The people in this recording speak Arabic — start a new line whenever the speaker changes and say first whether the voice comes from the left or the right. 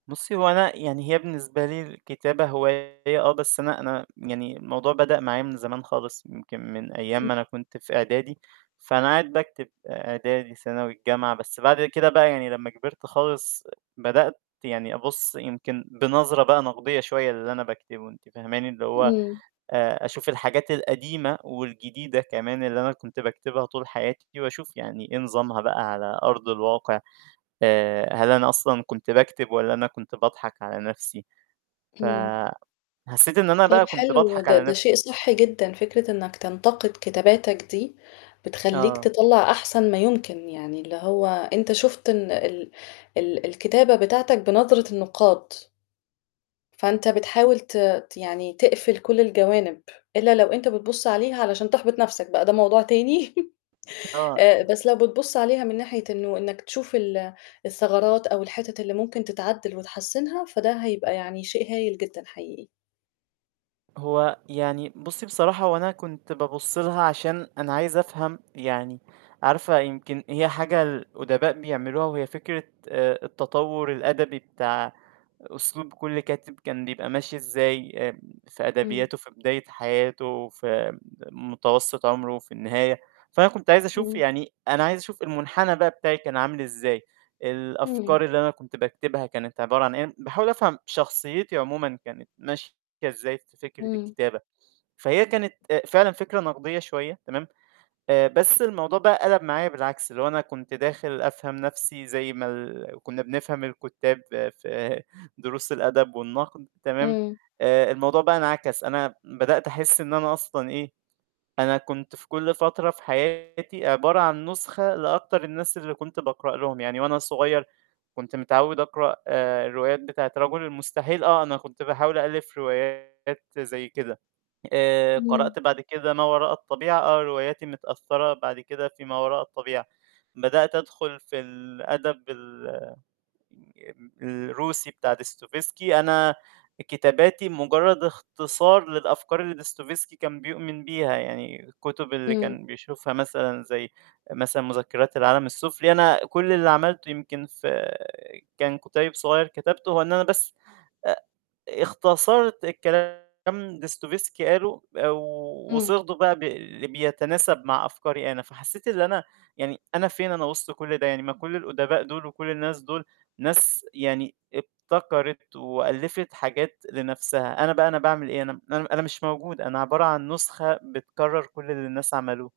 right: بُصّي، هو أنا يعني هي بالنسبة لي الكتابة هواية، آه بس أنا أنا يعني الموضوع بدأ معايا من زمان خالص، يمكن من أيام
left: [unintelligible]
right: ما أنا كنت في إعدادي، فأنا قاعد باكتب إعدادي، ثانوي، الجامعة، بس بعد كده بقى يعني لمّا كبِرت خالص بدأت يعني أبُصّ يمكن بنظرة بقى نقدية شوية للي أنا باكتبه، أنتِ فاهماني، اللي هو
left: إمم.
right: آآ أشوف الحاجات القديمة والجديدة كمان اللي أنا كنت باكتبها طول حياتي، وأشوف يعني إيه نظامها بقى على أرض الواقع، آآ هل أنا أصلًا كنت باكتب والّا أنا كنت باضحك على نَفْسي؟
left: إمم.
right: فحسّيت إن أنا
left: طيب
right: بقى كنت
left: حلو،
right: باضحك
left: ده
right: على
left: ده
right: نِفْسي.
left: شيء صحّي جدًا، فكرة إنك تنتقد كتاباتك دي، بتخلّيك
right: آه.
left: تطلَّع أحسن ما يمكن، يعني اللي هو أنت شُفت إن ال ال الكتابة بتاعتك بنظرة النُقّاد. فأنت بتحاول ت ت يعني تقفل كلّ الجوانب، الّا لو أنت بتبُصّ عليها علشان تحبط نفْسك بقى ده موضوع تاني،
right: آه.
left: آآ
right: أ
left: بس لو بتبُصّ عليها من ناحية إنه إنك تشوف ال الثغرات أو الحتت اللي ممكن تتعدّل وتحسّنها، فده هيبقى يعني شيء هايل جدًا حقيقي.
right: هو يعني بُصّي بصراحة هو أنا كنت بابُصّ لها عشان أنا عايز أفهم يعني عارفة يمكن هي حاجة الأدباء بيعملوها، وهي فكرة آآ التطوّر الأدبي بتاع أسلوب كلّ كاتب، كان بيبقى ماشي إزاي، آآ في
left: امم.
right: أدبياته في بداية حياته، في م متوسط عمره، في النهاية، فأنا كُنت عايز أشوف
left: امم.
right: يعني، أنا عايز أشوف المنحنى بقى بتاعي كان عامل إزاي،
left: امم.
right: الأفكار اللي أنا كُنت باكتبها كانت عبارة عن إيه، باحاول أفهم شخصيّتي عمومًا كانت ماشية إزاي في فكرة
left: امم.
right: الكتابة، فهي كانت آآ فعلًا فكرة نقدية شوية، تمام، آآ بس الموضوع بقى قَلب معايا بالعكس، اللي هو أنا كنت داخل أفهم نَفْسي زي ما ال كنا بنفهم الكُتّاب في دروس الأدب والنقد، تمام،
left: امم.
right: آآ الموضوع بقى انعكس، أنا بدأت أحس إن أنا أصلًا إيه، أنا كنت في كلّ فترة في حياتي عبارة عن نسخة لأكتر الناس اللي كنت باقرأ لهم، يعني وأنا صغيّر كنت متعوّد أقرأ الروايات بتاعة رجل المستحيل، آه أنا كنت باحاول أألّف روايات زي كده، آآ
left: امم.
right: قرأت بعد كده ما وراء الطبيعة، آه رواياتي متأثّرة بعد كده في ما وراء الطبيعة، بدأت أدخل في الأدب ال آآ الروسي بتاع ديستوفيسكي، أنا كتاباتي مجرّد اختصار للأفكار اللي ديستوفيسكي كان بيؤمن بيها، يعني الكتب اللي
left: امم.
right: كان بيشوفها مثلًا زي مثلًا مذكرات العالم السفلي، أنا كلّ اللي عملته يمكن في آآ، كان كُتيب صغيّر كتبته، هو إن أنا بس آآ اختصرت الكلام اللي ديستوفيسكي قاله
left: امم.
right: وصيغته بقى بي بيتناسب مع أفكاري أنا، فحسّيت إن أنا يعني أنا فين أنا وسط كلّ ده يعني ما كلّ الأدباء دُول وكلّ الناس دول ناس يعني ابتكرِت وألّفِت حاجات لنفْسها، أنا بقى أنا بعمل إيه؟ أنا م أنا أنا مش موجود، أنا عبارة عن نسخة بتكرّر كلّ اللي الناس عملوه.